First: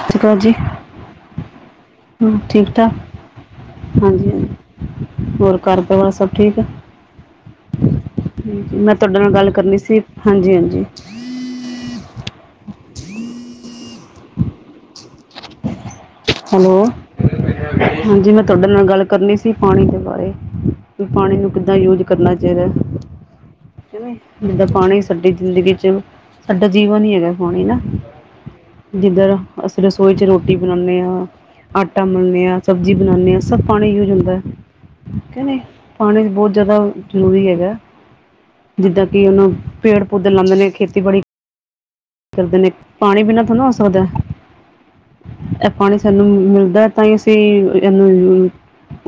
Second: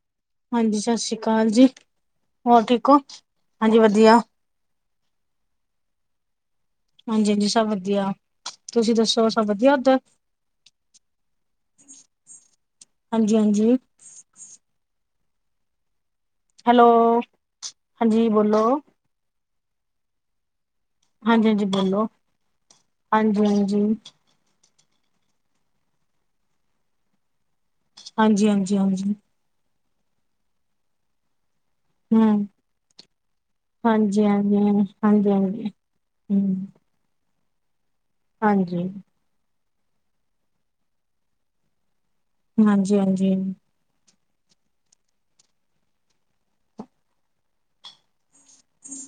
ਸਤਿ ਸ਼੍ਰੀ ਅਕਾਲ ਜੀ ਹਾਂਜੀ ਸਤਿ ਸ੍ਰੀ ਅਕਾਲ ਜੀ ਹੋਰ ਠੀਕ ਹੋ ਹਾਂਜੀ ਵਧੀਆ ਹਾਂਜੀ ਹਾਂਜੀ ਹੋਰ ਕਰ ਪ ਹੋਣਾ ਸਭ ਠੀਕ ਹਾਂਜੀ ਹਾਂਜੀ ਸਭ ਵਧੀਆ ਤੁਸੀਂ ਮੈਂ ਤੁਹਾਡੇ ਦੱਸੋ ਨਾਲ ਸਭ ਗੱਲ ਵਧੀਆ ਕਰਨੀ ਉੱਧਰ ਸੀ ਹਾਂਜੀ ਹਾਂਜੀ ਹਾਂਜੀ ਹਾਂਜੀ ਹੈਲੋ ਹਾਂਜੀ ਮੈਂ ਤੁਹਾਡੇ ਨਾਲ ਗੱਲ ਕਰਨੀ ਸੀ ਪਾਣੀ ਦੇ ਬਾਰੇ ਵੀ ਪਾਣੀ ਹਾਂਜੀ ਨੂੰ ਹਾਂਜੀ ਕਿੱਦਾਂ ਯੂਜ ਬੋਲੋ ਕਰਨਾ ਚਾਹੀਦਾ ਹੈ ਹਾਂਜੀ ਹਾਂਜੀ ਨਾ ਜਿੱਦਾਂ ਪਾਣੀ ਸਾਡੀ ਜ਼ਿੰਦਗੀ ਚ ਸਾਡਾ ਜੀਵਨ ਹੀ ਹੈਗਾ ਪਾਣੀ ਨਾ ਹਾਂਜੀ ਹਾਂਜੀ ਹਾਂਜੀ ਜਿੱਧਰ ਅਸੀਂ ਰਸੋਈ ਚ ਰੋਟੀ ਬਣਾਉਦੇ ਹਾਂ ਆਟਾ ਹਮ ਮਿਲਦੇ ਹਾਂ ਸਬਜ਼ੀ ਬਣਾ ਉਂਦੇ ਹਾਂ ਸਭ ਪਾਣੀ ਯੂਜ ਹਾਂਜੀ ਹੁੰਦਾ ਹਾਂਜੀ ਹਾਂਜੀ ਕਹਿੰਦੇ ਹਾਂਜੀ ਪਾਣੀ ਹਮ ਬਹੁਤ ਜ਼ਿਆਦਾ ਜ਼ਰੂਰੀ ਹੈਗਾ ਹਾਂਜੀ ਜਿੱਦਾਂ ਕਿ ਉਹਨੂੰ ਪੇੜ ਪੌਦੇੇ ਲਾਉਦੇ ਨੇ ਖੇਤੀਬੜੀ ਕਰਦੇ ਨੇ ਹਾਂਜੀ ਪਾਣੀ ਹਾਂਜੀ ਹਾਂਜੀ ਪੀਣਾ ਥੋੜ੍ਹਾ ਹੋ ਸਕਦਾ ਪਾਣੀ ਸਾਨੂੰ ਮਿਲਦਾ ਤਾਂ ਹੀ ਅਸੀਂ ਇਹਨੂੰ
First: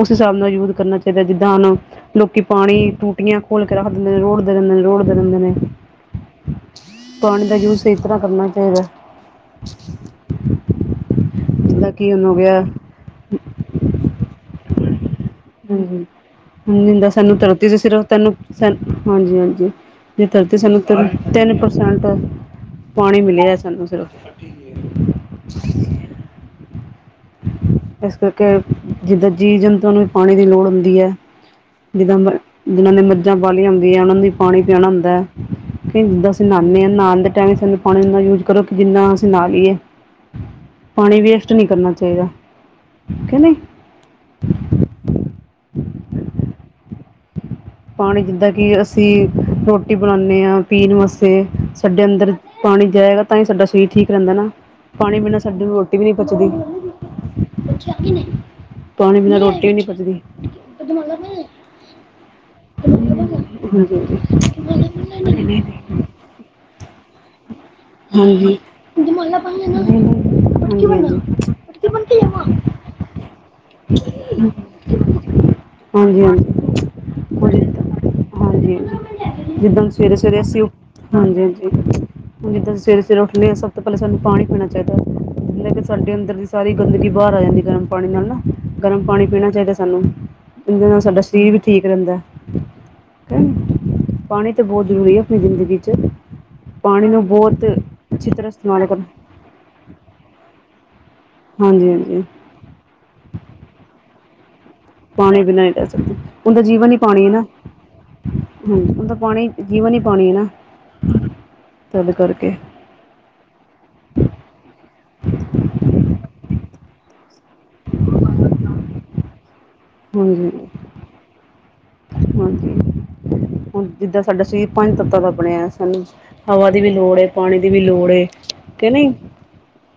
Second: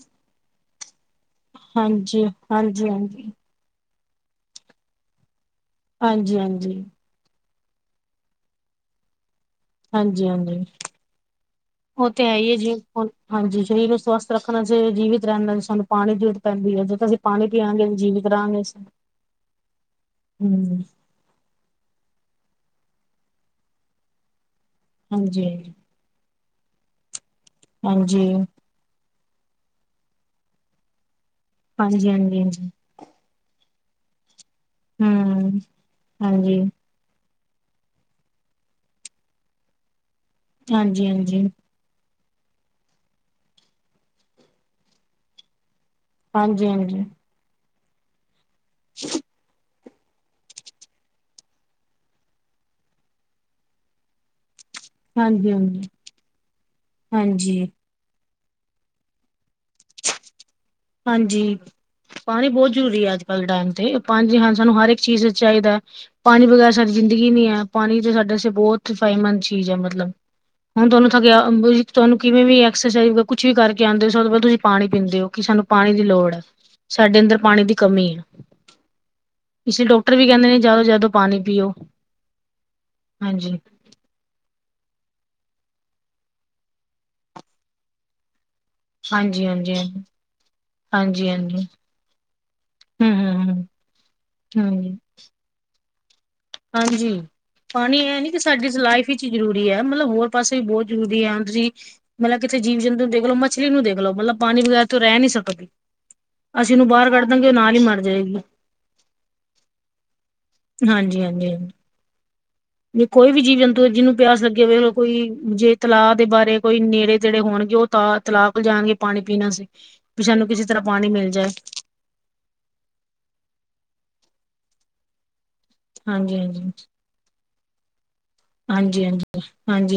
ਉਸ ਹਿਸਾਬ ਨਾਲ ਯੂਜ ਕਰਨਾ ਚਾਹੀਦਾ ਜਿੱਦਾਂ ਹੁਣ ਲੋਕੀ ਹਾਂਜੀ ਹਾਂਜੀ ਪਾਣੀ ਟੂਟੀਆਂ ਖੋਲ ਕੇ ਰੱਖ ਦਿੰਦੇ ਨੇ ਰੋਡ ਦੇ ਦਿੰਦੇ ਨੇ ਰੋਡ ਦੇ ਦਿੰਦੇ ਨੇ ਹਾਂਜੀ ਹਾਂਜੀ ਪਾਣੀ ਦਾ ਯੂਜ ਸ ਇਸ ਤਰ੍ਹਾਂ ਕਰਨਾ ਚਾਹੀਦਾ ਹਾਂਜੀ ਹਾਂਜੀ ਜਿੱਦਾਂ ਉਹ ਕਿ ਹੁਣ ਤੇ ਹੋ ਹੈ ਹੀ ਹੈ ਗਿਆ ਜੀ ਹਾਂਜੀ ਸਰੀਰ ਨੂੰ ਸਵਸਥ ਰੱਖਣਾ ਚਾਹੀ ਜੀਵਤ ਹ ਨਿੰਦਾ ਸਾਨੂੰ ਪਾਣੀ ਤਰਤੀ ਸੀ ਪੀਆਂਗੇ ਸਿਰਫ ਜੀਵਿਤ ਤੈਨੂੰ ਸ ਰਹਾਂਗੇ ਹਾਂਜੀ ਹਾਂਜੀ ਜ ਧਰਤੀ ਹਮ ਸਾਨੂੰ ਤ ਤਿੰਨ ਪਰਸੈਂਟ ਪਾਣੀ ਮਿਲੀ ਹੈ ਸਾਨੂੰ ਸਿਰਫ ਹਾਂਜੀ ਹ ਇਸ ਹਾਂਜੀ ਕਰਕੇ ਜਿੱਦਾਂ ਜੀਵ ਜੰਤੂਆਂ ਨੂੰ ਵੀ ਪਾਣੀ ਦੀ ਲੋੜ ਹੁੰਦੀ ਹੈ ਹਾਂਜੀ ਹਾਂਜੀ ਜਿੱਦਾਂ ਹਾਂਜੀ ਜਿਨਾਂ ਨੇ ਬੀ ਹਉੁੰਦੀ ਹੈ ਉਹਨਾਂ ਦੀ ਪਾਣੀ ਪਿਆਣਾ ਹੁੰਦਾ ਹੈ ਹਮ ਕਿ ਜਿੱਦਾਂ ਅਸੀਂ ਹਾਂਜੀ ਨਾਨਦੇ ਹਾਂ ਨਉਣ ਦੇ ਟਾਈਮ ਸਾਨੂੰ ਪਾਣੀਨਾ ਯੂਜ ਕਰੋ ਕਿ ਜਿੰਨਾ ਅਸੀਂ ਨਾ ਲਈਏ ਹਾਂਜੀ ਹਾਂਜੀ ਪਾਣੀ ਹਾਂਜੀ ਵੇਸਟ ਨਹੀਂੀ ਕਰਨਾ ਚਾਹੀਦਾ ੀ ਕ ਨਹੀਂ ਹਾਂਜੀ ਹਾਂਜੀ ਪਾਣੀ ਜਿੱਦਾਂ ਕਿ ਅਸੀਂ ਰੋਟੀ ਰੋਟੀ ਬਣਾਉਂਦੇ ਹਾਂ ਪੀਣ ਵਾਸਤੇ ਸਾਡੇ ਅੰਦਰ ਪਾਣੀ ਜਾਏਗਾ ਤਾਂ ਹੀ ਸਾਡਾ ਸਰੀਰ ਠੀਕ ਰਹਿੰਦਾ ਨਾ ਪਾਣੀ ਬਿਨਾਂ ਹਾਂਜੀ ਸਾਡੇ ਹਾਂਜੀ ਰੋਟੀ ਵੀ ਨਹੀਂੀ ਪਚਦੀ ਹਾਂਜੀ ਪਾਣੀ ਬਿਨਾਂ ਰੋਟੀ ਵੀ ਨੀ ਪਜਦੀ ਹਾਂਜੀ ਪਾਣੀ ਬਹੁਤ ਜ਼ਰੂਰੀ ਹੈ ਅੱਜ ਕੱਲ ਦੇ ਟਾਈਮ ਤੇ ਹਾਂਜੀ ਪਾ ਜੀ ਹਾਂ ਸਾਨੂੰ ਹਰ ਇੱਕ ਚੀਜ਼ ਚਾਹੀਦਾ ਹੈ ਪਾਣੀ ਵਗ਼ੈਰਾ ਸਾਡੀ ਜ਼ਿੰਦਗੀ ਨੀ ਹੈ ਪਾਣੀ ਤਾਂ ਸਾਡੇ ਹਾਂਜੀ। ਹਾਂਜੀ ਬਹੁਤ ਹਾਂਜੀ ਫ਼ਾਇਦੇਮੰਦ ਹਾਂਜੀ। ਚੀਜ਼ ਹੈ ਮਤਲਬ ਹਾਂਜੀ ਹੁਣ ਤੁਹਾਨੂੰ ਥ ਤੁਹਾਨੂੰ ਕਿਵੇਂ ਵੀ ਐਕਸਰਸਾਇਜ ਵ ਕੁਛ ਵੀ ਕਰਕੇ ਆਉਂਦੇ ਉਸ ਤੋ ਬਾਦ ਤੁਸੀਂ ਪਾਣੀ- ਪਾਣੀ ਪੀਂਦੇ ਓ ਕੀ ਸਾਨੂੰ ਪਾਣੀ ਦੀ ਲੋੜ ਐ। ਹਾਂਜੀ ਸਾਡੇ ਅੰਦਰ ਪਾਣੀ ਹਾਂਜੀ ਦੀ ਕਮੀ ਏ। ਹਾਂਜੀ ਇਸ ਲਈ ਜਿੱਦਾਂ ਸਵੇਰੇ ਡਾਕਟਰ ਵੀ ਸਵੇਰੇ ਕੇਂਦੇ ਨੇ ਜਾਦਾ ਤੋਂ ਜਾਦਾ ਪਾਣੀ ਪੀਓ। ਜਿਦਾਂ ਸਵੇਰੇ ਸਵੇਰੇ ਉੱਠਣੇ ਆ ਹਾਂਜੀ ਸਭ। ਤਾਂ ਪੈਲੇ ਸਾਨੂੰ ਪਾਣੀ ਪੀਣਾ ਚਾਈਦਾ। ਜਿਨਾ ਕਿ ਸਾਡੇ ਅੰਦਰ ਦੀ ਸਾਰੀ ਗੰਦਗੀ ਬਾਰ ਆ ਜਾਂਦੀ ਗਰਮ ਪਾਣੀ ਨਾਲ ਨਾ। ਗਰਮ ਪਾਣੀ ਹਾਂਜੀ ਹਾਂਜੀ ਪੀਣਾ ਚਾਈਦਾ ਹਾਂਜੀ ਸਾਨੂੰ। ਏਦੇ ਨਾਲ ਸਾਡਾ ਸਰੀਰ ਹਾਂਜੀ-ਹਾਂਜੀ, ਵੀ ਠੀਕ ਰੇਂਦਾ। ਹੂੰ-ਹੂੰ, ਹੂੰ, ਹੂੰ ਪਾਣੀ ਤਾਂ ਹੂੰ ਬੋਤ ਹਾਂਜੀ। ਜ਼ਰੂਰੀ ਐ, ਆਪਣੀ ਜ਼ਿੰਦਗੀ 'ਚ। ਪਾਣੀ ਹਾਂਜੀ ਨੂੰ ਬਹੁਤ -ਪਾਣੀ ਏ ਨੀ ਅੱਛੀ ਕਿ ਤਰ੍ਹਾਂ ਸਾਡੀ ਇਸਤੇਮਾਲ ਕਰਨਾ ਲਾਈਫ ਵਿੱਚ- ਜ਼ਰੂਰੀ ਐ ਮਤਲਬ ਹੋਰ ਪਾਸੇ ਵੀ ਬੋਤ ਜ਼ਰੂਰੀ ਐ। ਹੁਣ ਤੁਸੀਂ ਹਾਂਜੀ ਹਾਂਜੀ ਮਲਬ- ਕਿੱਸੇ ਜੀਵ ਜੰਤੂ ਨੂੰ ਦੇਖ ਲੋ। ਮਛਲੀ ਨੂੰ ਦੇਖ ਲੋ ਮਲਬ ਪਾਣੀ ਵਗੈਰ- ਤੋਂ ਰੈ ਨੀ ਪਾਣੀ ਬਿਨਾਂ ਸਕਦੀ। ਨਹੀਂ ਰਹਿ ਸਕਦੇ ਉਹਦਾ ਅਸੀਂ ਓਨੂੰ ਬਾਰ ਕੱਢ ਹੈ ਨਾ ਦਾਂਗੇ ਓ ਨਾਲ ਈ ਮਰ ਜਏਗੀ। ਹੂੰ ਉਨਾਂ ਪਾਣੀ- ਪਾਣੀ ਜੀਵਨ ਈ ਪਾਣੀ ਏ ਨਾ। ਹਾਂਜੀ -ਹਾਂਜੀ -ਹਾਂਜੀ। ਤਦ ਕਰਕੇ। ਜੇ ਕੋਈ ਵੀ ਜੀਵ ਜੰਤੂ ਜਿਨੂੰ ਪਿਆਸ ਲੱਗੀ ਹੋਵੇ। ਕੋਈ ਜੇ ਤਲਾਅ ਦੇ ਬਾਰੇ ਕੋਈ ਨੇੜੇ ਤੇੜੇ ਹੋਣਗੇ ਓ- ਤ ਤਲਾ ਕੋ ਜਾਣਗੇ ਪਾਣੀ ਪੀਣਾ ਸੀ। ਵੀ ਸਾਨੂੰ ਹਾਂਜੀ ਕਿਸੇ ਤਰ੍ਹਾਂ ਪਾਣੀ ਮਿਲ ਜਾਏ। ਹਾਂਜੀ ਹੁਣ ਜਿੱਦਾਂ ਸਾਡਾ ਸਰੀਰ ਪੰਜ ਤੱਤਾਂ ਦਾ ਬਣਿਆ। ਸਾਨੂੰ ਹਵਾ ਹਾਂਜੀ-ਹਾਂਜੀ, ਦੀ ਵੀ ਲੋੜ ਏ। ਪਾਣੀ ਦੀ ਵੀ ਲੋੜ ਏ। ਕਿ ਹਾਂਜੀ ਨਹੀਂ -ਹਾਂਜੀ ਹਾਂਜੀ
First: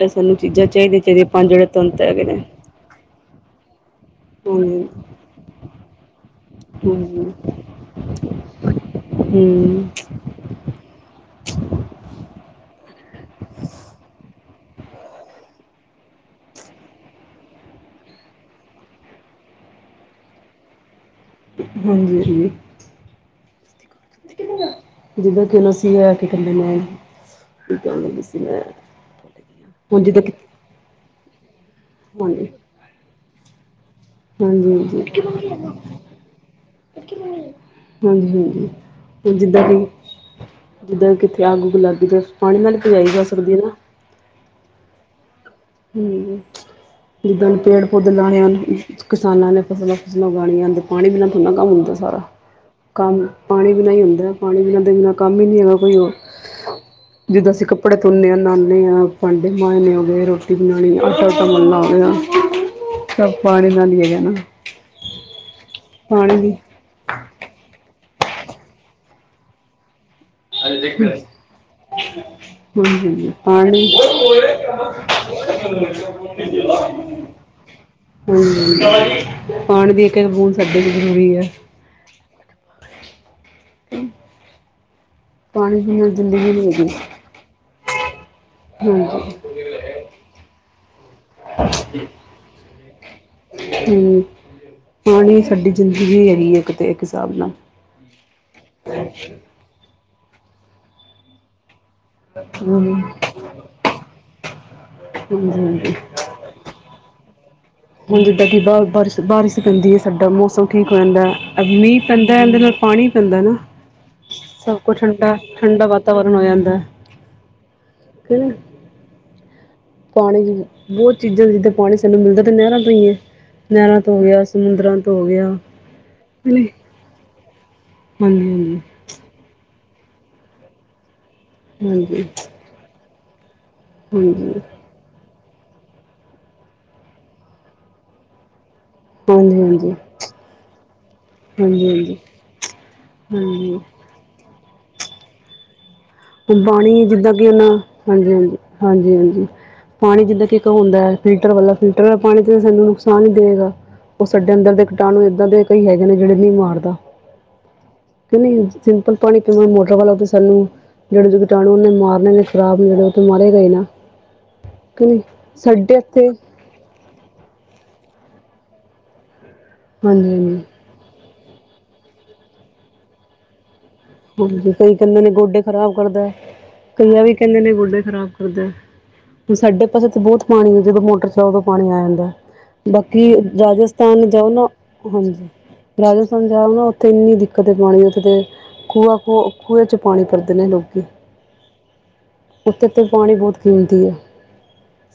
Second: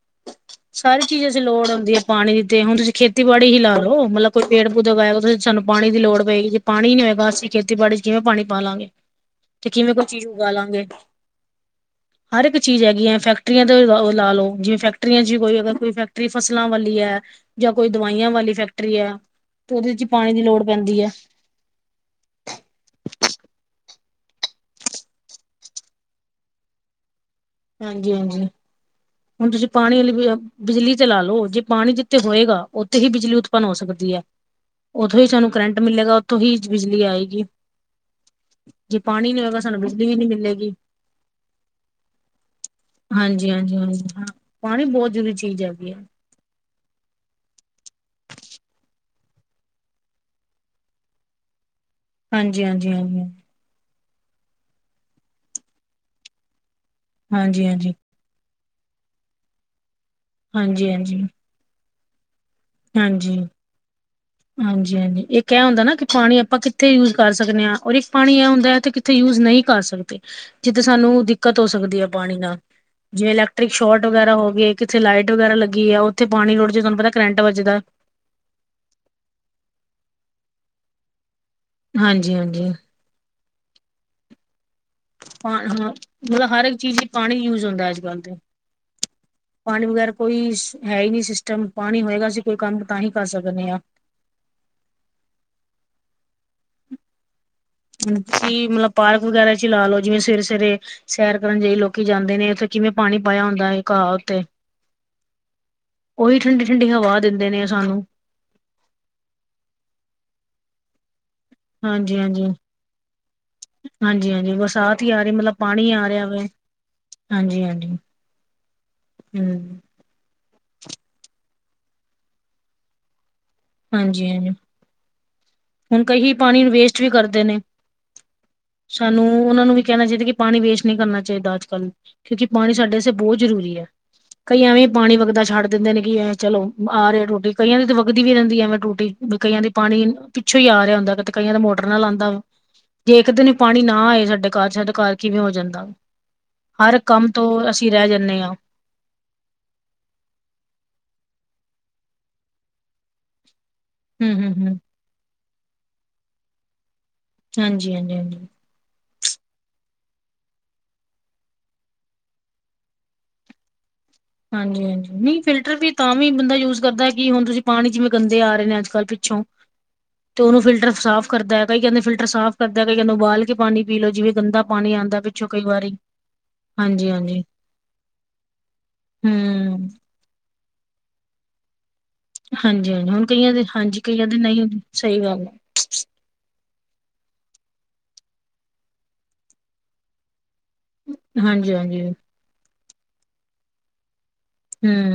ਇਹ ਸਾਨੂੰ ਚੀਜ਼ਾਂ ਚਾਹੀਦੀਆਂ ਸਾਰੀ ਚਾਹੀਦੀਆਂ ਚੀਜ਼ ਅਸੀ ਪੰਜ ਜਿਹੜੇ ਲੋੜ ਆਉਂਦੀ ਤੰਤ ਆ। ਹੈਗੇ ਪਾਣੀ ਨੇ ਦੀ ਤੇ ਹੁਣ ਤੁਸੀਂ ਖੇਤੀ- ਖੇਤੀਬਾੜੀ ਹੀ ਲਾ ਲੋ ਮਲਬ ਕੋਈ ਪੇੜ ਹਾਂਜੀ। ਪੌਦੇ ਉਗਾਏ ਓਦੇ ਲਈ ਸਾਨੂੰ ਪਾਣੀ ਦੀ ਲੋੜ ਪਏਗੀ। ਪਾਣੀ ਨੀ ਹੋਏਗਾ ਹਾਂਜੀ ਅਸੀਂ ਖੇਤੀਬਾੜੀ ਚ ਕਿਵੇਂ ਪਾਣੀ ਪਾ ਲਾਂਗੇ। ਤੇ ਹੂੰ ਕਿਵੇਂ ਕੋਈ ਚੀਜ਼ ਉਗਾ ਲਾਂਗੇ। ਹਰ ਇੱਕ ਚੀਜ਼ ਹੈਗੀ ਐ ਫੈਕਟਰੀਆਂ ਤੋਂ ਓ ਲਾ ਲੋ। ' ਜਿਵੇਂ ਫੈਕਟਰੀਆਂ 'ਚ ਵੀ ਕੋਈ ਅਗਰ ਕੋਈ ਫੈਕਟਰੀ ਫਸਲਾਂ ਵਾਲੀ ਐ। ਜਾਂ ਕੋਈ ਦਵਾਈਆਂ ਵਾਲੀ ਫੈਕਟਰੀ ਐ। ਤੇ ਉਦੇ 'ਚ ਪਾਣੀ ਦੀ ਲੋੜ ਪੈਂਦੀ ਐ। ਹਾਂਜੀ ਜੀ ਜਿੱਦਾਂ ਕਿਲ ਸੀ ਐ ਕੀ ਕੇਂਦੇ ਨੇ - ਕੀ ਕਹਿਣ ਹਾਂਜੀ ਲਗੀ ਸੀ ਹਾਂਜੀ ਮੈਂ। ਹੁਣ ਤੁਸੀਂ ਪਾਣੀ ਹੁਣ ਜਿੱਦਾਂ ਲਈ ਕਿ ਅ ਬਿਜਲੀ ਤੇ ਲਾ ਲਓ। ਜੇ ਪਾਣੀ ਜਿੱਥੇ ਹਾਂਜੀ ਹੋਏਗਾ ਓਥੇ ਹੀ ਬਿਜਲੀ ਉਤਪੰਨ ਹੋ ਸਕਦੀ ਐ। ਹਾਂਜੀ ਹਾਂਜੀ ਓਥੋਂ ਹੀ ਸਾਨੂੰ ਕਰੰਟ ਮਿਲੇਗਾ। ਓਥੋਂ ਹੀ ਬਿਜਲੀ ਆਏਗੀ। ਹਾਂਜੀ ਜੇ ਪਾਣੀ ਹੁਣ ਨੀ ਹੋਏਗਾ ਜਿੱਦਾਂ ਸਾਨੂੰ ਕਿ ਬਿਜਲੀ ਵੀ ਨੀ ਮਿਲੇਗੀ। ਜਿੱਦਾਂ ਕਿੱਥੇ ਅੱਗ ਉੱਗ ਲੱਗ ਜਾਏ। ਪਾਣੀ ਨਾਲ ਭਜਾਈ ਜਾ ਹਾਂਜੀ ਸਕਦੀ ਏ ਨਾ। ਹਾਂਜੀ ਹਾਂਜੀ ਹਾਂ ਪਾਣੀ ਬਹੁਤ ਜਰੂਰੀ ਚੀਜ ਏ। ਹੂੰ ਜਿੱਦਾਂ ਪੇੜ ਪੌਦੇੇ ਲਾਣੇ ਹਨ। ਕਿਸਾਨਾਂ ਨੇ ਫਸਲਾਂ- ਫਸਲਾਂ ਉਗਾਣੀਆਂ ਹਨ ਤੇ ਪਾਣੀ ਬਿਨਾਂ ਥੋੜ੍ਹਾ ਨਾ ਕੰਮ ਹੁੰਦਾ। ਹਾਂਜੀ ਹਾਂਜੀ [unintelligible] ਹਾਂਜੀ ਕੰਮ ਪਾਣੀ ਬਿਨਾ ਹੀ ਹੁੰਦਾ ਪਾਣੀ ਬਿਨਾਂ ਦੇ ਬਿਨਾ ਕੰਮ ਹੀ ਨਹੀ ਹੈਗਾ ਕੋਈ ਉਹ ਜਿੱਦਾਂ ਅਸੀਂ ਹਾਂਜੀ ਹਾਂਜੀ ਹਾਂਜੀ ਕੱਪੜੇ ਧੋਨੇ ਆਂ, [unintelligible] ਭਾਂਡੇ ਮਾਂਜਨੇ ਹੋ ਗਏ, ਰੋਟੀ ਬਣਾਣੀ, ਹਾਂਜੀ ਆਟਾ- ਉਟਾ ਮਲਣਾ ਹੋਵੇ ਨਾ। ਹਾਂਜੀ ਹਾਂਜੀ ਹਾਂਜੀ ਇਹ ਕਹਿ ਹੁੰਦਾ ਨਾ ਕਿ ਪਾਣੀ ਆਪਾਂ ਕਿ ਕਿੱਥੇ ਯੂਜ ਕਰ ਸਕਦੇ ਆਂ। ਔਰ ਇੱਕ ਪਾਣੀ ਐ ਹੁੰਦਾ ਹੈ ਤੇ ਕਿੱਥੇ ਯੂਜ ਨਈ ਕਰ ਸਕਦੇ। ਜਿੱਥ ਹਾਂਜੀ ਸਾਨੂੰ ਦਿੱਕਤ ਹੋ ਸਕਦੀ ਐ ਪਾਣੀ ਨਾ ਹਾਂਜੀ ਜਿਵੇਂ ਇਲੈਕਟ੍ਰਿਕ ਪਾਣੀ ਸ਼ੋਰਟ ਵਗੈਰਾ ਹੋ ਗਏ। ਕਿੱਥੇ ਲਾਈਟ ਵਗੈਰਾ ਲੱਗੀ ਆ ਓਥੇ ਪਾਣੀ ਰੋੜ ਜੇ ਤੁਆਨੂੰ ਪਤਾ ਕਰੰਟ ਵੱਜਦਾ। ਹੂੰ ਪਾਣੀ ਦੀ ਇੱਕ ਇੱਕ ਬੂੰਦ ਸਾਡੇ ' ਲਈ ਜ਼ਰੂਰੀ ਆ। ਹਾਂਜੀ ਹਾਂਜੀ ਪਾ ਪਾਣੀ ਹਾਂ ਬਿਨਾਂ ਜ਼ਿੰਦਗੀ ਮਲਬ ਹਰ ਨਹੀਂ ਇੱਕ ਹੈਗੀ ਚੀਜ਼ ਲੀ ਪਾਣੀ ਯੂਜ ਹੁੰਦਾ ਅਜ ਕੱਲ ਤੇ। ਹਾਂਜੀ ਪਾਣੀ ਵਗੈਰਾ ਕੋਈ ਹੈ ਈ ਨੀ ਸਿਸਟਮ। ਪਾਣੀ ਹੋਏਗਾ ਅਸੀਂ ਕੋਈ ਕੰਮ ਤਾਂ ਹੀ ਕਰ ਸਕਨੇ ਆਂ। ਹੂੰ ਪਾਣੀ ਸਾਡੀ ਜ਼ਿੰਦਗੀ ਹੈਗੀ ਏ ਇੱਕ ਤੇ ਇੱਕ ਸਾਬ ਨਾਲ। ਜੀ ਮਲਬ ਪਾਰਕ ਵਗੈਰਾ 'ਚ ਈ ਲਾ ਲੋ। ਜਿਵੇਂ ਸਵੇਰੇ ਸਵੇਰੇ ਸੈਰ ਕਰਨ ਜਾਈ ਲੋ- ਜਾਂਦੇ ਨੇ ਓਥੇ ਕਿਵੇਂ ਹਮ ਪਾਣੀ ਪਾਇਆ ਹੁੰਦਾ ਏ ਘਾਹ ਉੱਤੇ। ਹਾਂਜੀ ਹਾਂਜੀ ਓਈ ਠੰਢੀ ਠੰਡੀ ਹਵਾ ਦਿੰਦੇ ਨੇ ਸਾਨੂੰ। ਹੁਣ ਜਿੱਦਾਂ ਕਿ ਬ ਬਾਰਿਸ਼ ਬਾਰਿਸ਼ ਪੈੱਦੀ ਹੈ ਸਾਡਾ ਮੌਸਮ ਠੀਕ ਹੋ ਜਾਂਦਾ ਮੀਂਹ ਹਾਂਜੀ ਪੈਂਦਾ ਹਾਂਜੀ ਉਹਦੇ ਨਾਲ ਪਾਣੀ ਪੈਂਦਾ ਨਾ ਹਾਂਜੀ ਹਾਂਜੀ ਸਭ ਕੁਛ ਬਰਸਾਤ ਹੀ ਆ ਰਹੀ ਠੰਡਾ ਮਤਲਬ ਠੰਡਾ ਪਾਣੀ ਆ ਰਿਹਾ ਵ ਵਾਤਾਵਰਨ ਹੋ ਜਾਂਦਾ ਹਾਂਜੀ ਹਾਂਜੀ ਹੈ ਨਾ ਹੂੰ ਪਾਣੀ ਬਹੁਤ ਚੀਜ਼ਾਂ ਜਿੱਦਾਂ ਪਾਣੀ ਸਾਨੂੰ ਮਿਲਦਾ ਤੇ ਨਹਿਰਾਂ ਤੋਂ ਹੀ ਹੈ ਨਹਿਰਾਂ ਤੋਂ ਹੋ ਹਾਂਜੀ ਗਿਆ ਹਾਂਜੀ ਸਮੁੰਦਰਾਂ ਤੋਂ ਹੋ ਗਿਆ ਹੁਣ ਕਈ ਪਾਣੀ ਨੂੰ ਵੇਸਟ ਵੀ ਕਰਦੇ ਨੇ ਹਾਂਜੀ ਹਾਂਜੀ ਸਾਨੂੰ ਉਹਨਾਂ ਨੂੰ ਵੀ ਕਹਿਣਾ ਚਾਹੀਦਾ ਕਿ ਪਾਣੀ ਵੇਸਟ ਨਹੀਂ ਕਰਨਾ ਚਾਹੀਦਾ ਅੱਜ ਕੱਲ੍ਹ ਹਾਂਜੀ ਕਿਉਂਕਿ ਪਾਣੀ ਸਾਡੇ ਬਹੁਤ ਜ਼ਰੂਰੀ ਹੈ ਹਾਂਜੀ ਹਾਂਜੀ ਹਾਂਜੀ ਕਈ ਐਵੇਂ ਪਾਣੀ ਵਗਦਾ ਛੱਡ ਦਿੰਦੇ ਨੇ ਕਿ ਇਹਂ ਚਲੋ ਆ ਰਿਹਾ ਟੂਟੀ ਕਈਆਂ ਦੀ ਵਗਦੀ ਵੀ ਰਹਿੰਦੀ ਹੈਵੇੈਂ ਟੂਟੀ ਵੀ ਹਾਂਜੀ ਕਈਆਂ ਦੇ ਹਾਂਜੀ ਪਾਣੀ ਪਿੱਛੋਂ ਹੀ ਆ ਰਿਹਾ ਹੁੰਦੈ ਕਈਆਂ ਦਾ ਮੋਟਰ ਨਾਲ ਹਾਂਜੀ ਆਂਦਾ ਜੇ ਇੱਕ ਦਿਨ ਹਾਂਜੀ ਪਾਣੀ ਨਾ ਆਏ ਸਾਡੇ ਘਰ ਚ ਸਾਡੇ ਘਰ ਕਿਵੇਂ ਹੋ ਜਾਂਦਾ ਹਰ ਪਾਣੀ ਕੰਮ ਜਿੱਦਾਂ ਤੋਂ ਕਿ ਉਹਨਾ ਅਸੀਂ ਰਹਿ ਹਾਂਜੀ ਜਾਂਦੇ ਹਾਂਜੀ ਹਾਂ ਹਾਂਜੀ ਹਾਂਜੀ ਪਾਣੀ ਜਿੱਦਾਂ ਕਿ ਇੱਕ ਹੁੰਦਾ ਹੈ ਫਿਲਟਰ ਵਾਲਾ ਫਿਲਟਰ ਵਾਲਾ ਪਾਣੀ ਤੇ ਸਾਨੂੰ ਨੁਕਸਾਨ ਹੀ ਦੇਵੇਗਾ ਉਹ ਹੂੰ ਹੂੰ ਸਾਡੇ ਅੰਦਰ ਹੂੰ ਦੇ ਕੀਟਾਣੂ ਏਦਾਂ ਦੇ ਕਈ ਹੈਗੇ ਨੇ ਜਿਹੜੇ ਨਹੀਂ ਮਾਰਦਾ ਹਾਂਜੀ ਹਾਂਜੀ ਕਿ ਹਾਂਜੀ ਨਹੀਂ ਸਿੰਪਲ ਪਾਣੀ ਕਿਵੇਂ ਮੋਟਰ ਵਾਲਾ ਤੇ ਸਾਨੂੰ ਜਿਹੜੇ ਜੋ ਕੀਟਾਣੂ ਉਹਨ ਨੇ ਮਾਰਨੇ ਨੇ ਖਰਾਬ ਨੇ ਜਿਹੜੇ ਉਹ ਤੇ ਮਾਰੇ ਗਏ ਨਾ ਹਾਂਜੀ ਕਿ ਹਾਂਜੀ ਨਹੀਂ ਫਿਲਟਰ ਵੀ ਸਾਡੇ ਤਾਂ ਇੱਥੇ ਵੀ ਬੰਦਾ ਯੂਜ ਕਰਦਾ ਕੀ ਹੁਣ ਤੁਸੀਂ ਪਾਣੀ ਜਿਵੇਂ ਗੰਦੇ ਆ ਰਹੇ ਨੇ ਅੱਜ ਕੱਲ੍ਹ ਪਿੱਛੋਂ ਹਾਂਜੀ ਤੇ ਉਹਨੂੰ ਫਿਲਟਰ ਸਾਫ਼ ਕਰਦਾ ਹੈ ਕਈ ਕਹਿੰਦੇ ਫਿਲਟਰ ਸਾਫ਼ ਕਰਦੈ ਕਈ ਕਹਿੰਦੇ ਉਬਾਲ ਕੇ ਪਾਣੀ ਪੀ ਲੋ ਜੇ ਹਾਂਜੀ ਕਈ ਕਹਿੰਦੇ ਨੇ ਗੋਡੇ ਖਰਾਬ ਕਰਦਾ ਹਾਂਜੀ ਕਈਆਂ ਵੀ ਹਾਂਜੀ ਕਹਿੰਦੇ ਨੇ ਗੋਡੇ ਖਰਾਬ ਕਰਦਾ ਹੁਣ ਸਾਡੇ ਹੂੰ ਪਾਸੇ ਤਾਂ ਬਹੁਤ ਪਾਣੀ ਹੈ ਜਦੋਂ ਮੋਟਰ ਚਲਾਓ ਉਦੋਂ ਪਾਣੀ ਆ ਜਾਂਦੈ ਹਾਂਜੀ-ਹਾਂਜੀ ਹੁਣ ਬਾਕੀ ਕਈਆਂ ਦੇ ਹਾਂਜੀ ਕਈਆਂ ਰਾਜਸਥਾਨ ਦੇ ਜਾਓ ਨਹੀਂ ਨਾ ਹੁੰਦੀ, ਸਹੀ ਗੱਲ ਹਾਂਜੀ ਹੈ ਰਾਜਸਥਾਨ ਜਾਓ ਨਾ ਤੇ ਇੰਨੀ ਦਿੱਕਤ ਹੈ ਪਾਣੀ ਉੱਥੇ ਦੇ ਖੂਆ ਖੂ ਖੂਹੇ 'ਚ ਪਾਣੀ ਭਰਦੇ ਨੇ ਲੋਕ ਹਾਂਜੀ ਹਾਂਜੀ ਉੱਥੇ ਤੇ ਪਾਣੀ ਬਹੁਤ ਕੀਮਤੀ ਐ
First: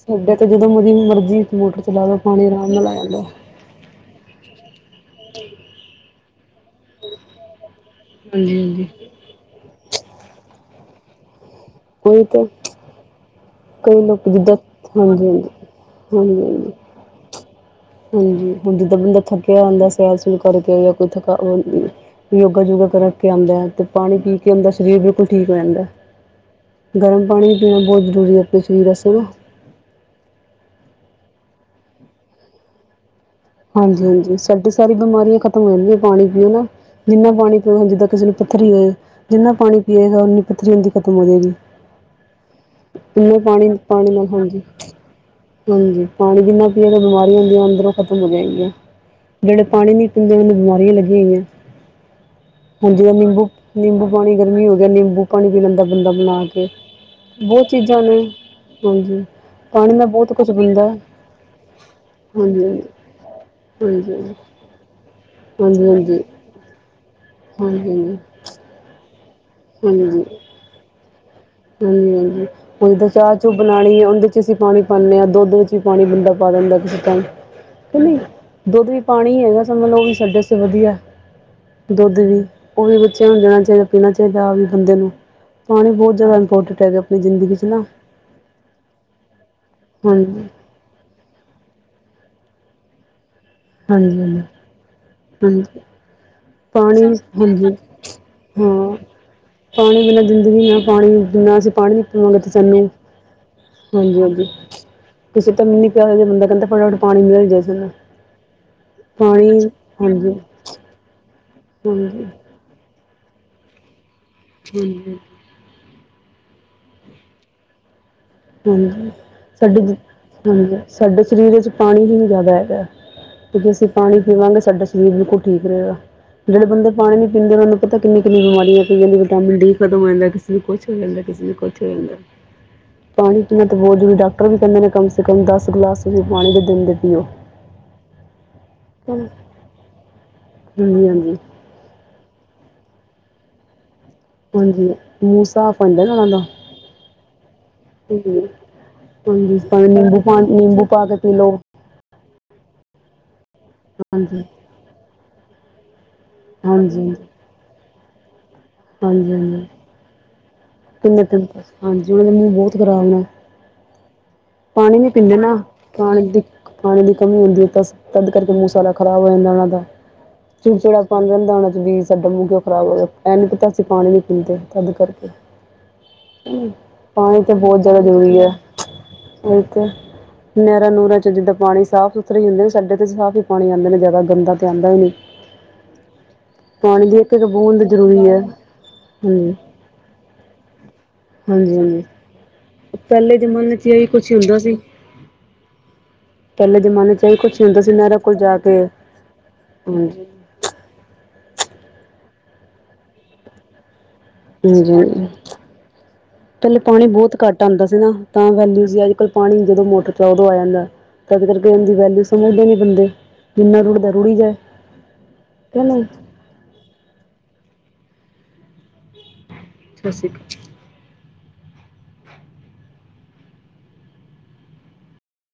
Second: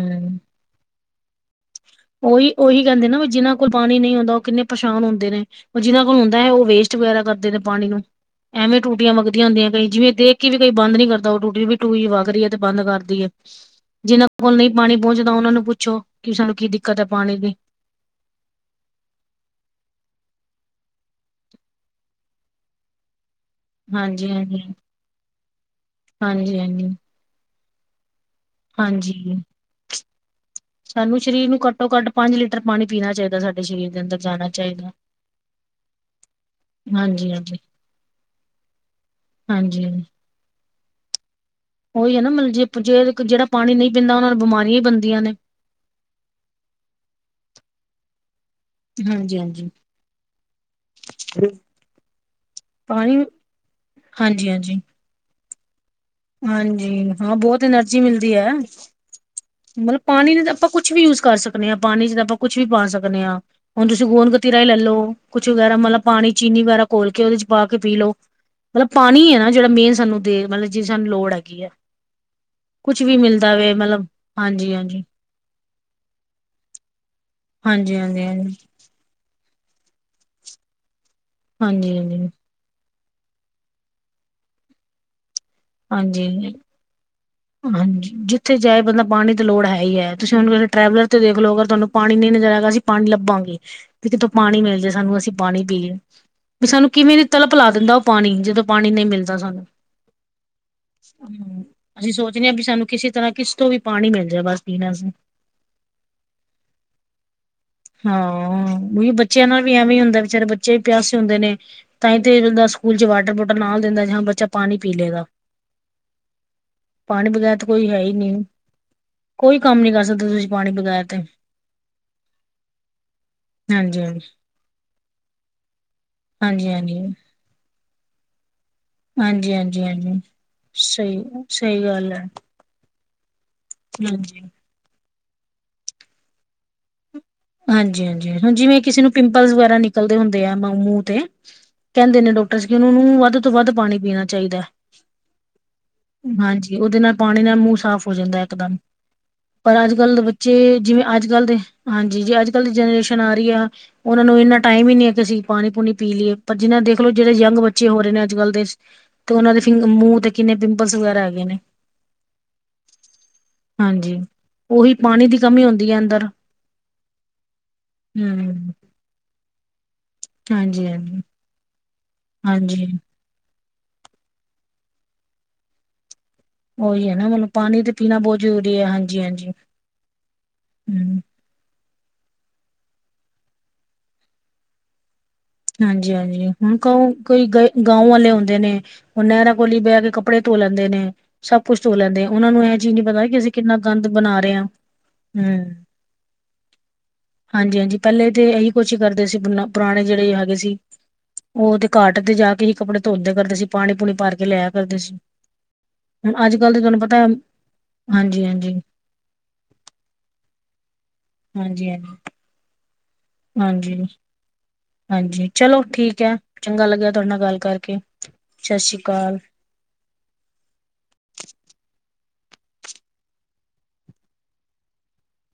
ਸਾਡੇ ਤੇ ਜਦੋਂ ਮਰੀ ਮਰਜ਼ੀ ਮੋਟਰ ਚਲਾ ਲਓ ਪਾਣੀ ਉਹੀ ਆਰਾਮ ਉਹੀ ਨਾਲ ਆ ਕਹਿੰਦੇ ਨਾ ਜਾਂਦਾ। ਵੀ ਜਿਨਾਂ ਕੋਲ ਪਾਣੀ ਨਹੀਂ ਹੁੰਦਾ ਉਹ ਕਿੰਨੇ ਪੇਸ਼ਾਨ ਹੁੰਦੇ ਨੇ ਜਿਹਨਾਂ ਕੋਲ ਹੁੰਦੈ ਉਹ ਵੇਸਟ ਵਗੈਰਾ ਕਰਦੇ ਨੇ ਪਾਣੀ ਨੂੰ ਹਾਂਜੀ ਐਵੇਂ ਹਾਂਜੀ ਟੂਟੀਆਂ ਵਗਦੀਆਂ ਹੁੰਦੀਆਂ ਕਈ ਜਿਵੇਂ ਦੇਖ ਕੇ ਵੀ ਕਈ ਬੰਦ ਨੀ ਕਰਦਾ ਉਹ ਟੂਟੀ ਵੀ ਟੂਈ ਉਹੀ ਵਗਰੀ ਤਾਂ ਏ ਤੇ ਬੰਦ ਕਰਦੀ ਏ ਕਈ ਜਿਹਨਾਂ ਲੋਕ ਕੋਲ ਜਿੱਦਾਂ ਨਹੀਂ ਪਾਣੀ ਹਾਂਜੀ ਪਹੁੰਚਦਾ ਹਾਂਜੀ ਉਹਨਾਂ ਨੂੰ ਪੁੱਛੋ ਕਿ ਹਾਂਜੀ ਸਾਨੂੰ ਕੀ ਹਾਂਜੀ ਦਿੱਕਤ ਹੈ ਪਾਣੀ ਦੀ ਹਾਂਜੀ ਹੁਣ ਜਿੱਦਾਂ ਬੰਦਾ ਥੱਕਿਆ ਹੁੰਦਾ ਸੈਰ ਸੂਲ ਕਰਕੇ ਜਾਂ ਕੋਈ ਥਕਾ ਯੋਗਾ ਯੋਗਾ ਕਰਕੇ ਆਂਦੈ। ਤੇ ਪਾਣੀ ਪੀ ਕੇ ਹਾਂਜੀ-ਹਾਂਜੀ ਉਹਦਾ ਸਰੀਰ ਬਿਲਕੁਲ ਠੀਕ ਰਹਿੰਦੈ, ਹਾਂਜੀ-ਹਾਂਜੀ ਹਾਂਜੀ ਗਰਮ ਪਾਣੀ ਪੀਣਾ ਬਹੁਤ ਜ਼ਰੂਰੀ ਹੈ ਆਪਣੇ ਸਰੀਰ ਵਾਸਤੇ ਨਾ ਹਾਂਜੀ ਸਾਨੂੰ ਸਰੀਰ ਨੂੰ ਘੱਟੋ ਘੱਟ ਪੰਜ ਲੀਟਰ ਪਾਣੀ ਪੀਣਾ ਚਾਹੀਦੈ ਸਾਡਾ ਹਾਂਜੀ ਹਾਂਜੀ ਸਾਡੀ ਸਾਰੀ ਬਿਮਾਰੀਆਂ ਖਤਮ ਹੋ ਜਾਂਦੀਆਂ ਪਾਣੀ ਪੀਣ ਨਾਲ ਜਿੰਨਾ ਹਾਂਜੀ-ਹਾਂਜੀ ਪਾਣੀ ਪੀਵਾਂਗੇ ਜਿੱਦਾਂ ਕਿਸੇ ਨੂੰ ਪੱਥਰੀ ਹੋਏ ਜਿੰਨਾ ਪਾਣੀ ਹਾਂਜੀ ਹਾਂਜੀ ਪੀਏਗਾ ਓਨੀ ਪੱਥਰੀ ਉਹਦੀ ਖਤਮ ਹੋ ਜਾਏਗੀ ਉਹੀ ਹੈ ਨਾ ਮਤਬ ਜੇ ਜੇ ਇੰਨਾ ਜਿਹੜਾ ਪਾਣੀ ਨਹੀਂ ਪੀਂਦਾ ਉਹ ਨਾਲ ਨੂੰ ਹਾਂਜੀ ਬਿਮਾਰੀਆਂ ਹੀ ਬਣਦੀਆਂ ਨੇ ਹਾਂਜੀ ਪਾਣੀ ਜਿੰਨਾ ਪੀਣ ਵਾਲ ਬਿਮਾਰੀਆਂ ਉਹਨੀਆਂ ਅੰਦਰੋਂ ਖ਼ਤਮ ਹੋ ਜਾਏਗੀਆਂ ਹਾਂਜੀ ਜਿਹੜੇ ਹਾਂਜੀ ਪਾਣੀ ਨੀਂ ਪੀਂਦੇ ਉਹਨੂੰ ਬਿਮਾਰੀਆਂ ਲੱਗੀਆਂ ਹੋਈਆਂ ਹਾਂ ਜੀ ਪਾਣੀ ਨਿੰਬੂ ਨਿੰਬੂ ਪਾਣੀ ਹਾਂਜੀ ਗਰਮੀ ਹੋ ਹਾਂਜੀ ਗਿਆ ਨਿੰਬੂ ਪਾਣੀ ਪੀ ਲੈਂਦਾ ਬੰਦਾ ਬਣਾ ਕੇ ਹਾਂਜੀ ਹਾਂ ਬਹੁਤ ਐਨਰਜੀ ਚੀਜ਼ਾਂ ਨੇ ਮਿਲਦੀ ਹੈ ਹਾਂਜੀ ਮਤਲਬ ਨਾਲ ਪਾਣੀ ਬਹੁਤ ਨੇ ਤਾਂ ਆਪਾਂ ਬਣਦਾ ਕੁਛ ਹੈ। ਵੀ ਯੂਜ ਕਰ ਸਕਦੇ ਹਾਂ ਪਾਣੀ ਚ ਤਾਂ ਆਪਾਂ ਕੁੱਛ ਹਾਂਜੀ ਵੀ ਪਾ ਸਕ ਦੇ ਹਾਂ ਹੁਣ ਤੁਸੀਂ ਹਾਂਜੀ ਹਾਂਜੀ ਗੁੰਦਕਤੀਰਾ ਹੀ ਲੈਲੋ ਕੁੱਛ ਵਗੈਰਾ ਹਾਂਜੀ ਮਤਲਬ ਹਾਂਜੀ ਪਾਣੀ ਚੀਨੀ ਵਗੈਰਾ ਖੋਲ ਕੇ ਉਹਦੇ ਵਿੱਚ ਪਾ ਕੇ ਪੀ ਹਾਂਜੀ ਲੋਓ ਮਤਲਬ ਪਾਣੀ ਹੈ ਨਾ ਜਿਹੜਾ ਮੇਨ ਹਾਂਜੀ ਸਾਨੂੰ ਦੇ ਮਤਲਬ ਜਿ ਸਾਨੂੰ ਲੋੜ ਹੈਗੀ ਹੈ ਹਾਂਜੀ ਹਾਂਜੀ ਹੁਣ ਕੁਛ ਤੇ ਵੀ ਚਾਹ ਚੂ ਮਿਲਦਾ ਵੇ ਬਣਾਣੀ ਹੋਏ ਤੇ ਮਤਲਬ ਉਹਦੇ ਚ ਅਸੀਂ ਹਾਂਜੀ ਪਾਣੀ ਹਾਂਜੀ ਪਾਉਂਦੇ ਹਾਂ ਦੁੱਧ ਵਿੱਚ ਪਾਣੀ ਬੰਦਾ ਪਾ ਦਿੰਦਾ ਕਿਸੇ ਤ ਹਾਂਜੀ ਕਹਿੰਦੀ ਹਾਂਜੀ ਹਾਂਜੀ ਦੁੱਧ ਵੀ [unintelligible] ਪਾਣੀ ਹੈਗਾ ਸ ਮਨ ਲਓ ਵੀ ਸਾਡੇ ਆਸਤੇ ਵਧੀਐ ਹਾਂਜੀ ਦੁੱਧ ਵੀ ਉਹ ਵੀ ਬੱਚਿਆਂ ਨੂੰ ਦੇਣਾ ਚਾਹੀਦਾ ਪੀਣਾ ਚਾਹੀਦੈ ਆ ਵੀ ਬੰਦੇ ਨੂੰ ਪਾਣੀ ਬਹੁਤ ਹਾਂਜੀ ਜ਼ਿਆਦਾ ਹਾਂਜੀ ਇੰਪੋਰਟੈਂਟ ਹੈਗਾ ਜ਼ਿੰਦਗੀ 'ਚ ਨਾ ਹਾਂਜੀ, ਜਿੱਥੇ ਜਾਏ ਬੰਦਾ ਪਾਣੀ ਦੀ ਲੋੜ ਹੈ ਈ ਐ ਤੁਸੀਂ ਹਾਂਜੀ ਉਹਨੁ ਟਰੈਵਲਰ ਤੇ ਦੇਖ ਲੋ ਅਗਰ ਤੁਹਾਨੂੰ ਪਾਣੀ ਨੀ ਨਜਰ ਆਏਗਾ ਅਸੀਂ ਪਾਣੀ ਲੱਭਾਂਗੇ। ਤੇ ਹਾਂਜੀ ਕਿਥੋਂ ਹਾਂਜੀ ਪਾਣੀ ਮਿਲ ਜੇ ਸਾਨੂੰ ਅਸੀਂ ਹਾਂਜੀ ਪਾਣੀ ਪੀਏ। ਵੀ ਸਾਨੂੰ ਪਾਣੀ ਕਿਵੇਂ ਦੀ ਤਲਪ ਹਾਂਜੀ ਲਾ ਦਿੰਦਾ ਉਹ ਪਾਣੀ ਜਦੋਂ ਪਾਣੀ ਹਾਂ ਨਈ ਮਿਲਦਾ ਸਾਨੂੰ। ਪਾਣੀ ਬਿਨਾਂ ਜ਼ਿੰਦਗੀ ਨਾ ਪਾਣੀ ਜਿੰਨਾ ਹਮ ਅਸੀਂ ਪਾਣੀ ਅਸੀਂ ਪੀਵਾਂਗੇ ਸੋਚਦੇ ਆ ਤਾਂ ਬਈ ਸਾਨੂੰ ਕਿਸੇ ਤਰ੍ਹਾਂ ਕਿਸ ਤੋਂ ਵੀ ਪਾਣੀ ਹਾਂਜੀ ਮਿਲ ਜਾਏ ਹਾਂਜੀ ਬਸ ਪੀਣਾ ਸੀ। ਕਿਸੇ ਤਾਂ ਮਿਨੀ ਪਿਆ ਹੋ ਇਹੋ ਜਾ ਬੰਦਾ ਕਹਿੰਦਾ ਫਟਾਫਟ ਪਾਣੀ ਮਿਲ ਜਾਏ ਸਾਨੁ, ਹਾਂ ਵੀ ਬੱਚਿਆਂ ਪਾਣੀ ਨਾਲ ਵੀ ਐਵੇਂ ਹੀ ਹੁੰਦਾ ਹਾਂਜੀ। ਵਿਚਾਰੇ ਬੱਚੇ ਪਿਆਸੇ ਹੁੰਦੇ ਨੇ, ਤਾਂਈ ਤੇ ਹਾਂਜੀ ਬੰਦਾ ਸਕੂਲ ਚ ਵਾਟਰ ਬੋਟਲ ਨਾਲ ਦਿੰਦਾ ਜਾਂ ਬੱਚਾ ਪਾਣੀ ਪੀ ਲੇਗਾ। ਪਾਣੀ ਬਗੈਰ ਤਾਂ ਕੋਈ ਹੈ ਈ ਨੀ। ਹਾਂਜੀ, ਸਾਡੇ ਕਰ ਸਕਦੇ ਤੁਸੀਂ ਪਾਣੀ ਹਾਂਜੀ ਬਗੈਰ ਤੇ ਸਾਡੇ ਸਰੀਰ ਚ ਪਾਣੀ ਹੀ ਜੈਦਾ ਹੈਗਾ। ਕਿਉਂਕਿ ਅਸੀਂ ਹਾਂਜੀ ਪਾ ਹਾਂਜੀ ਪੀਵਾਂਗੇ ਸਾਡਾ ਸਰੀਰ ਬਿਲਕੁਲ ਠੀਕ ਰਹੇਗਾ ਜੇੜੇ ਹਾਂਜੀ ਬੰਦੇ ਹਾਂਜੀ ਪਾਣੀ ਨੀ ਪੀਂਦੇ ਉਨਾ ਨੂੰ ਪਤਾ ਕਿੰਨੀ-ਕਿੰਨੀ ਬਿਮਾਰੀ ਲਗ ਠਕਦੇ [unintelligible] ਹਾਂਜੀ ਵਿਟਾਮਿਨ ਡੀ ਹਾਂਜੀ ਖਤਮ ਹੋ ਹਾਂਜੀ ਜਾਂਦਾ ਕਿਸੇ ਨੂੰ ਕੁਛ ਹੋ ਜਾਂਦੈ, ਸਹੀ ਕਿਸੇ ਨੂੰ ਕੁਛ ਸਹੀ ਹੋ ਗੱਲ ਜਾਂਦੈ। ਹੈ ਪਾਣੀ ਪੀਣਾ ਤਾਂ ਬਹੁਤ ਜਰੂਰੀ, ਹਾਂਜੀ ਡਾਕਟਰ ਵੀ ਕੈਂਦੇ ਨੇ ਕਮ ਸੇ ਕਮ ਦਸ ਗਲਾਸ ਤੁਸੀਂ ਪਾਣੀ ਦੇ ਦਿਨ ਦੇ ਪੀਓ। ਹਾਂਜੀ-ਹਾਂਜੀ, ਹੁਨ ਜਿਵੇ ਕਿਸੇ ਨੂੰ ਹਾਂਜੀ ਪਿੰਪਲਸ ਵਗੈਰਾ ਨਿਕਲਦੇ ਹੁੰਦੇ ਆ ਮੳ ਮੂੰਹ ਤੇ। ਹਾਂਜੀ ਕਹਿੰਦੇ ਨੇ ਡਾਕਟਰਸ, ਕਿ ਉਹਨਾ ਨੂੰ ਵੱਧ ਤੋਂ ਵੱਧ ਪਾਣੀ ਪੀਣਾ ਚਾਈਦਾ, ਹਾਂਜੀ ਮੂੰਹ ਸਾਫ਼ ਹੁੰਦਾ ਨਾ ਉਹਨਾਂ ਦਾ ਹਾਂਜੀ, ਉਹਦੇ ਨਾਲ ਪਾਣੀ ਨਾਲ ਮੂੰਹ ਸਾਫ਼ ਹੋ ਜਾਂਦਾ ਹਾਂਜੀ ਇੱਕਦਮ। ਹਾਂਜੀ ਪਰ ਭਾਵੇਂ ਅੱਜ ਕੱਲ ਨਿੰਬੂ ਦੇ ਪਾ ਬੱਚੇ, ਨਿੰਬੂ ਜਿਵੇਂ ਪਾ ਕੇ ਅੱਜ ਪੀ ਕੱਲ ਲਓ ਦੇ, ਹਾਂ ਜੀ ਜੇ ਅੱਜ ਕੱਲ੍ਹ ਦੀ ਜਨਰੇਸ਼ਨ ਆ ਰਈ ਆ, ਉਹਨਾ ਨੂੰ ਹਾਂਜੀ ਇੰਨਾ ਟਾਈਮ ਈ ਨਈ ਕਿ ਅਸੀਂ ਪਾਣੀ ਪੂਣੀ ਪੀ ਲਿਏ। ਪਰ ਜਿਨਾ ਹਾਂਜੀ ਦੇਖਲੋ ਜੇੜੇ ਯੰਗ ਬੱਚੇ ਹੋ ਰਏ ਨੇ ਅੱਜ-ਕੱਲ ਦੇ। ਤੇ ਹਾਂਜੀ ਉਹਨਾਂ ਦੇ ਹਾਂਜੀ ਫਿੰਗ ਮੂੰਹ ਤੇ ਕਿੰਨੇ ਪਿੰਪਲਸ ਵਗੈਰਾ ਕਿੰਨੇ ਹੈਗੇ ਦਿਨ ਨੇ। ਤੋਂ ਹਾਂਜੀ ਉਹਨਾਂ ਦਾ ਮੂੰਹ ਬਹੁਤ ਖ਼ਰਾਬ ਨੇ ਹਾਂਜੀ। ਉਹੀ ਪਾਣੀ ਨੀ ਪੀਂਦੇ ਦੀ ਨਾ, ਕਮੀ ਹੁੰਦੀ ਹੈ ਪਾਣੀ ਅੰਦਰ ਦੀ, ਪਾਣੀ ਦੀ ਕਮੀ ਹੁੰਦੀ ਐ ਤਦ ਕਰਕੇ ਹਮ ਮੂਹ ਸਾਰਾ ਖ਼ਰਾਬ ਹੋ ਜਾਂਦਾ ਉਨਾਂ ਦਾ, ਹਾਂਜੀ-ਹਾਂਜੀ, ਚਿੜਚਿੜਾ ਪਣ ਰਹਿੰਦਾ ਉਹਨਾਂ ਚ ਬੀਜ ਸਾਡਾ ਮੂੰਹ ਕਿਓ ਹਾਂਜੀ ਖਰਾਬ ਹਾਂਜੀ ਹੋਯਾ, ਐ ਨੀ ਪਤਾ ਅਸੀ ਪਾਣੀ ਨੀ ਪੀਂਦੇ ਤਦ ਕਰਕੇ। ਉਹੀ ਹੈ ਨਾ ਪਾਣੀ ਮਤਲਬ ਤੇ ਬਹੁਤ ਜਿਆਦਾ ਪੀਣਾ ਜਰੂਰੀ ਬਹੁਤ ਐ। ਜ਼ਰੂਰੀ ਹਾਂਜੀ-ਹਾਂਜੀ। ਓਈਤੇ ਨੈਰਾਂ ਨੂਰਾਂ ਹੂੰ, ਚ ਜਿੱਦਾਂ ਪਾਣੀ ਸਾਫ਼ ਸੁਥਰੇ ਈ ਹੁੰਦੇ ਨੇ, ਸਾਡੇ ਤੇ ਸਾਫ ਈ ਪਾਣੀ ਆਂਦੇ ਨੇ, ਜੈਦਾ ਗੰਦਾ ਤੇ ਆਂਦਾ ਈ ਨੀ। ਹਾਂਜੀ-ਹਾਂਜੀ ਹੁਣ ਕ ਇੱਕ ਕੋਈ ਗ ਬੂੰਦ ਗਾਵਂ ਜ਼ਰੂਰੀ ਵਾਲੇ ਹੈ ਹੁੰਦੇ ਨੇ। ਔ ਹਾਂਜੀ ਨੈਰਾਂ ਕੋਲ ਈ ਬੈ ਕੇ, ਕੱਪੜੇ ਧੋ ਲੈਂਦੇ ਨੇ। ਸਭ ਹਾਂਜੀ ਕੁੱਛ ਧੋ ਹਾਂਜੀ ਲੈਂਦੇ, ਉਹਨਾਂ ਨੂੰ ਇਹ ਚੀਜ਼ ਨੀ ਪਤਾ ਕਿ ਪਹਿਲੇ ਅਸੀਂ ਜ਼ਮਾਨੇ ਕਿੰਨਾ ਚ ਗੰ ਇਹੀ ਕੁਛ ਬਣਾ ਰੇ ਹੁੰਦਾ ਆ, ਸੀ ਹੂੰ। ਪਹਿਲੇ ਜ਼ਮਾਨੇ ਚ ਇਹੀ ਕੁਛ ਹੁੰਦਾ ਸੀ ਹਾਂਜੀ-ਹਾਂਜੀ, ਨਹਿਰਾਂ ਪਹਿਲੇ ਕੋਲ ਤਾਂ ਜਾ ਇਹੀ ਕੇ ਕੁਛ ਈ ਕਰਦੇ ਸੀ ਪੁਰਾਣੇ ਹਾਂਜੀ ਜੇੜੇ ਅਸੀ, ਉਹ ਤੇ ਘਾਟ ਤੇ ਜਾ ਕੇ ਹੀ ਕੱਪੜੇ ਧੋਂਦੇ ਕਰਦੇ ਸੀ, ਪਾਣੀ ਪੂਣੀ ਭਰ ਕੇ ਲਿਆਇਆ ਹਾਂਜੀ, ਕਰਦੇ ਸੀ। ਹਾਂਜੀ, ਹੁਣ ਅੱਜ ਕੱਲ੍ਹ ਪਹਿਲੇ ਤਾਂ ਤੁਹਾਨੂੰ ਪਾਣੀ ਪਤਾ ਬਹੁਤ ਘੱਟ ਆਂਦਾ ਸੀ ਨਾ, ਤਾਂ ਹਾਂਜੀ-ਹਾਂਜੀ, ਵੈਲਊ ਸੀ ਅੱਜ ਕੱਲ ਪਾਣੀ ਜਦੋਂ ਮੋਟਰ ਚਾਓ ਉਦੋਂ ਆ ਜਾਂਦਾ, ਤਦ ਕਰਕੇ ਇਹਂਦੀ ਹਾਂਜੀ-ਹਾਂਜੀ। ਵੈਲਊ ਸਮਝਦੇ ਨੀ ਬੰਦੇ। ਜਿੰਨਾ ਰੁੜਦਾ ਰੁੜੀ ਜਾਏ। ਹਾਂਜੀ ਚਲੋ ਕਿ ਨਹੀਂ ਠੀਕ ਐ, ਚੰਗਾ ਲੱਗਿਆ ਤੁਆਡੇ ਨਾਲ ਗੱਲ ਕਰਕੇ, ਸਤਿ ਸ੍ਰੀ ਅਕਾਲ। ਸਤਿ ਸ੍ਰੀ ਅਕਾਲ